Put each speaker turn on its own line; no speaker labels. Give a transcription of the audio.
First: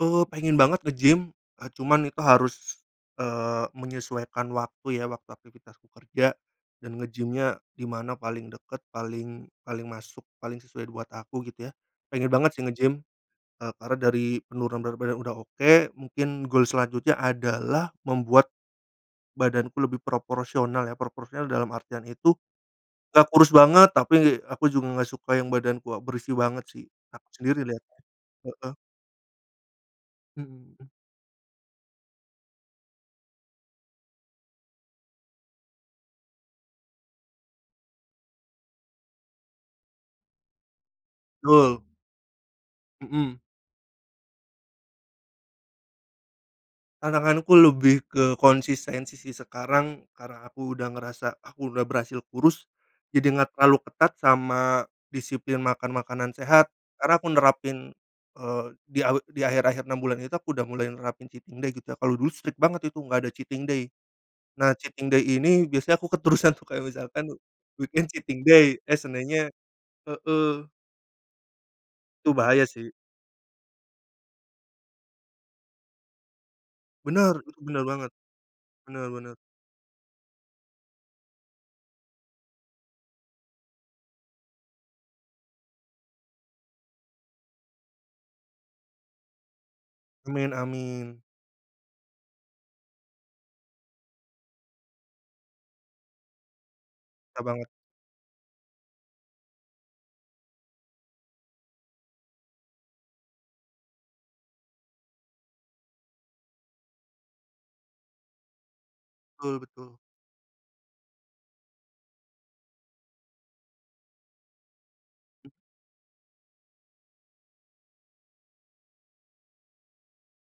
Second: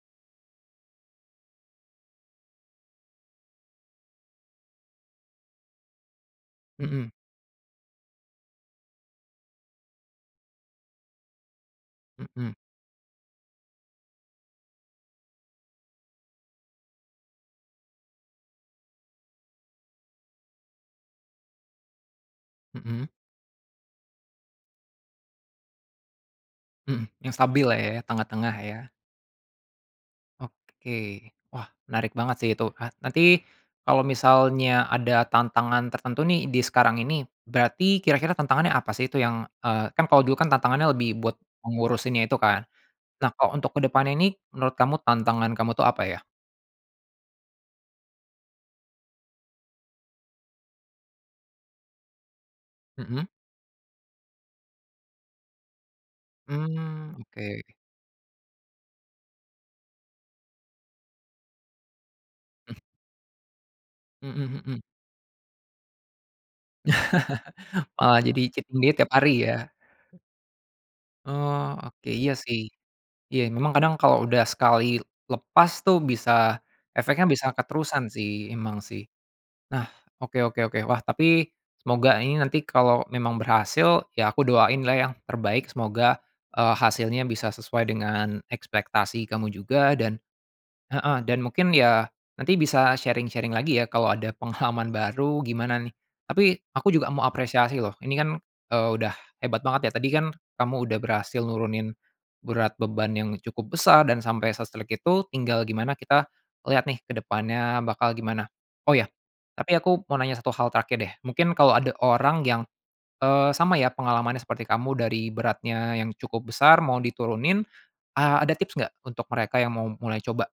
Eee, pengen banget ngegym, eee, cuman itu harus, eee, menyesuaikan waktu ya, waktu aktivitasku kerja dan
Mhm.
ngegymnya dimana paling deket, paling paling masuk, paling sesuai buat aku gitu ya. Pengen banget
Mhm.
sih ngegym, eee, karena dari penurunan berat badan udah oke. Mungkin goal selanjutnya adalah membuat badanku lebih proporsional ya. Proporsional dalam artian itu
Mhm.
gak kurus banget, tapi aku juga gak suka yang badanku, berisi banget sih
Mhm,
aku
yang
sendiri
stabil lah ya,
[unintelligible]
tengah-tengah
heeh.
ya.
Mhm.
Oke. Wah, menarik banget sih itu. Ah, nanti kalau misalnya ada tantangan tertentu nih di sekarang ini berarti kira-kira tantangannya apa sih itu yang, eee, kan kalau dulu tantangannya lebih buat
Tul
mengurusinnya itu kan. Nah,
mhm.
kalau untuk ke depan ini menurut kamu tantangan kamu tuh apa ya?
Tantanganku lebih ke konsistensi sih sekarang, karena aku udah ngerasa aku udah berhasil kurus
Mhm.
jadi gak terlalu ketat sama disiplin makan makanan sehat karena
Mmm,
aku
oke.
nerapin, eee di a di akhir-akhir 6 bulan itu aku udah mulai nerapin cheating day gitu ya, kalo dulu strict banget itu gak ada cheating day.
Mhm
Nah,
mhm.
cheating day ini biasanya aku keterusan tuh kayak misalkan weekend
Oh, jadi
cheating day,
cheating day
eee,
tiap hari
Seninnya
ya.
heeh.
Oh, oke,
Itu
iya
bahaya
sih.
sih.
Iya memang kadang kalau udah sekali lepas tuh bisa efeknya
Bener,
bisa
itu bener
keterusan
banget.
sih, memang sih.
Bener bener.
Nah, oke oke oke, wah tapi semoga ini nanti kalau memang berhasil ya aku doain lah yang terbaik semoga, eee, hasilnya bisa sesuai dengan ekspektasi kamu juga dan
Amin
heeh,
amin.
dan mungkin ya nanti bisa sharing-sharing lagi ya kalau ada pengalaman baru gimana nih. Tapi aku juga mau
Ta banget.
apresiasi loh ini kan udah hebat banget ya, tadi kan kamu udah berhasil nurunin berat beban yang cukup besar dan sampai se-strict itu, tinggal gimana kita lihat nih kedepannya bakal gimana. Oh ya,
Betul
tapi
betul.
aku mau nanya satu hal terakhir deh, mungkin kalau ada orang yang, eee, sama ya pengalamannya seperti kamu dari beratnya yang cukup besar mau diturunin a ada tips gak untuk mereka yang mau mulai coba?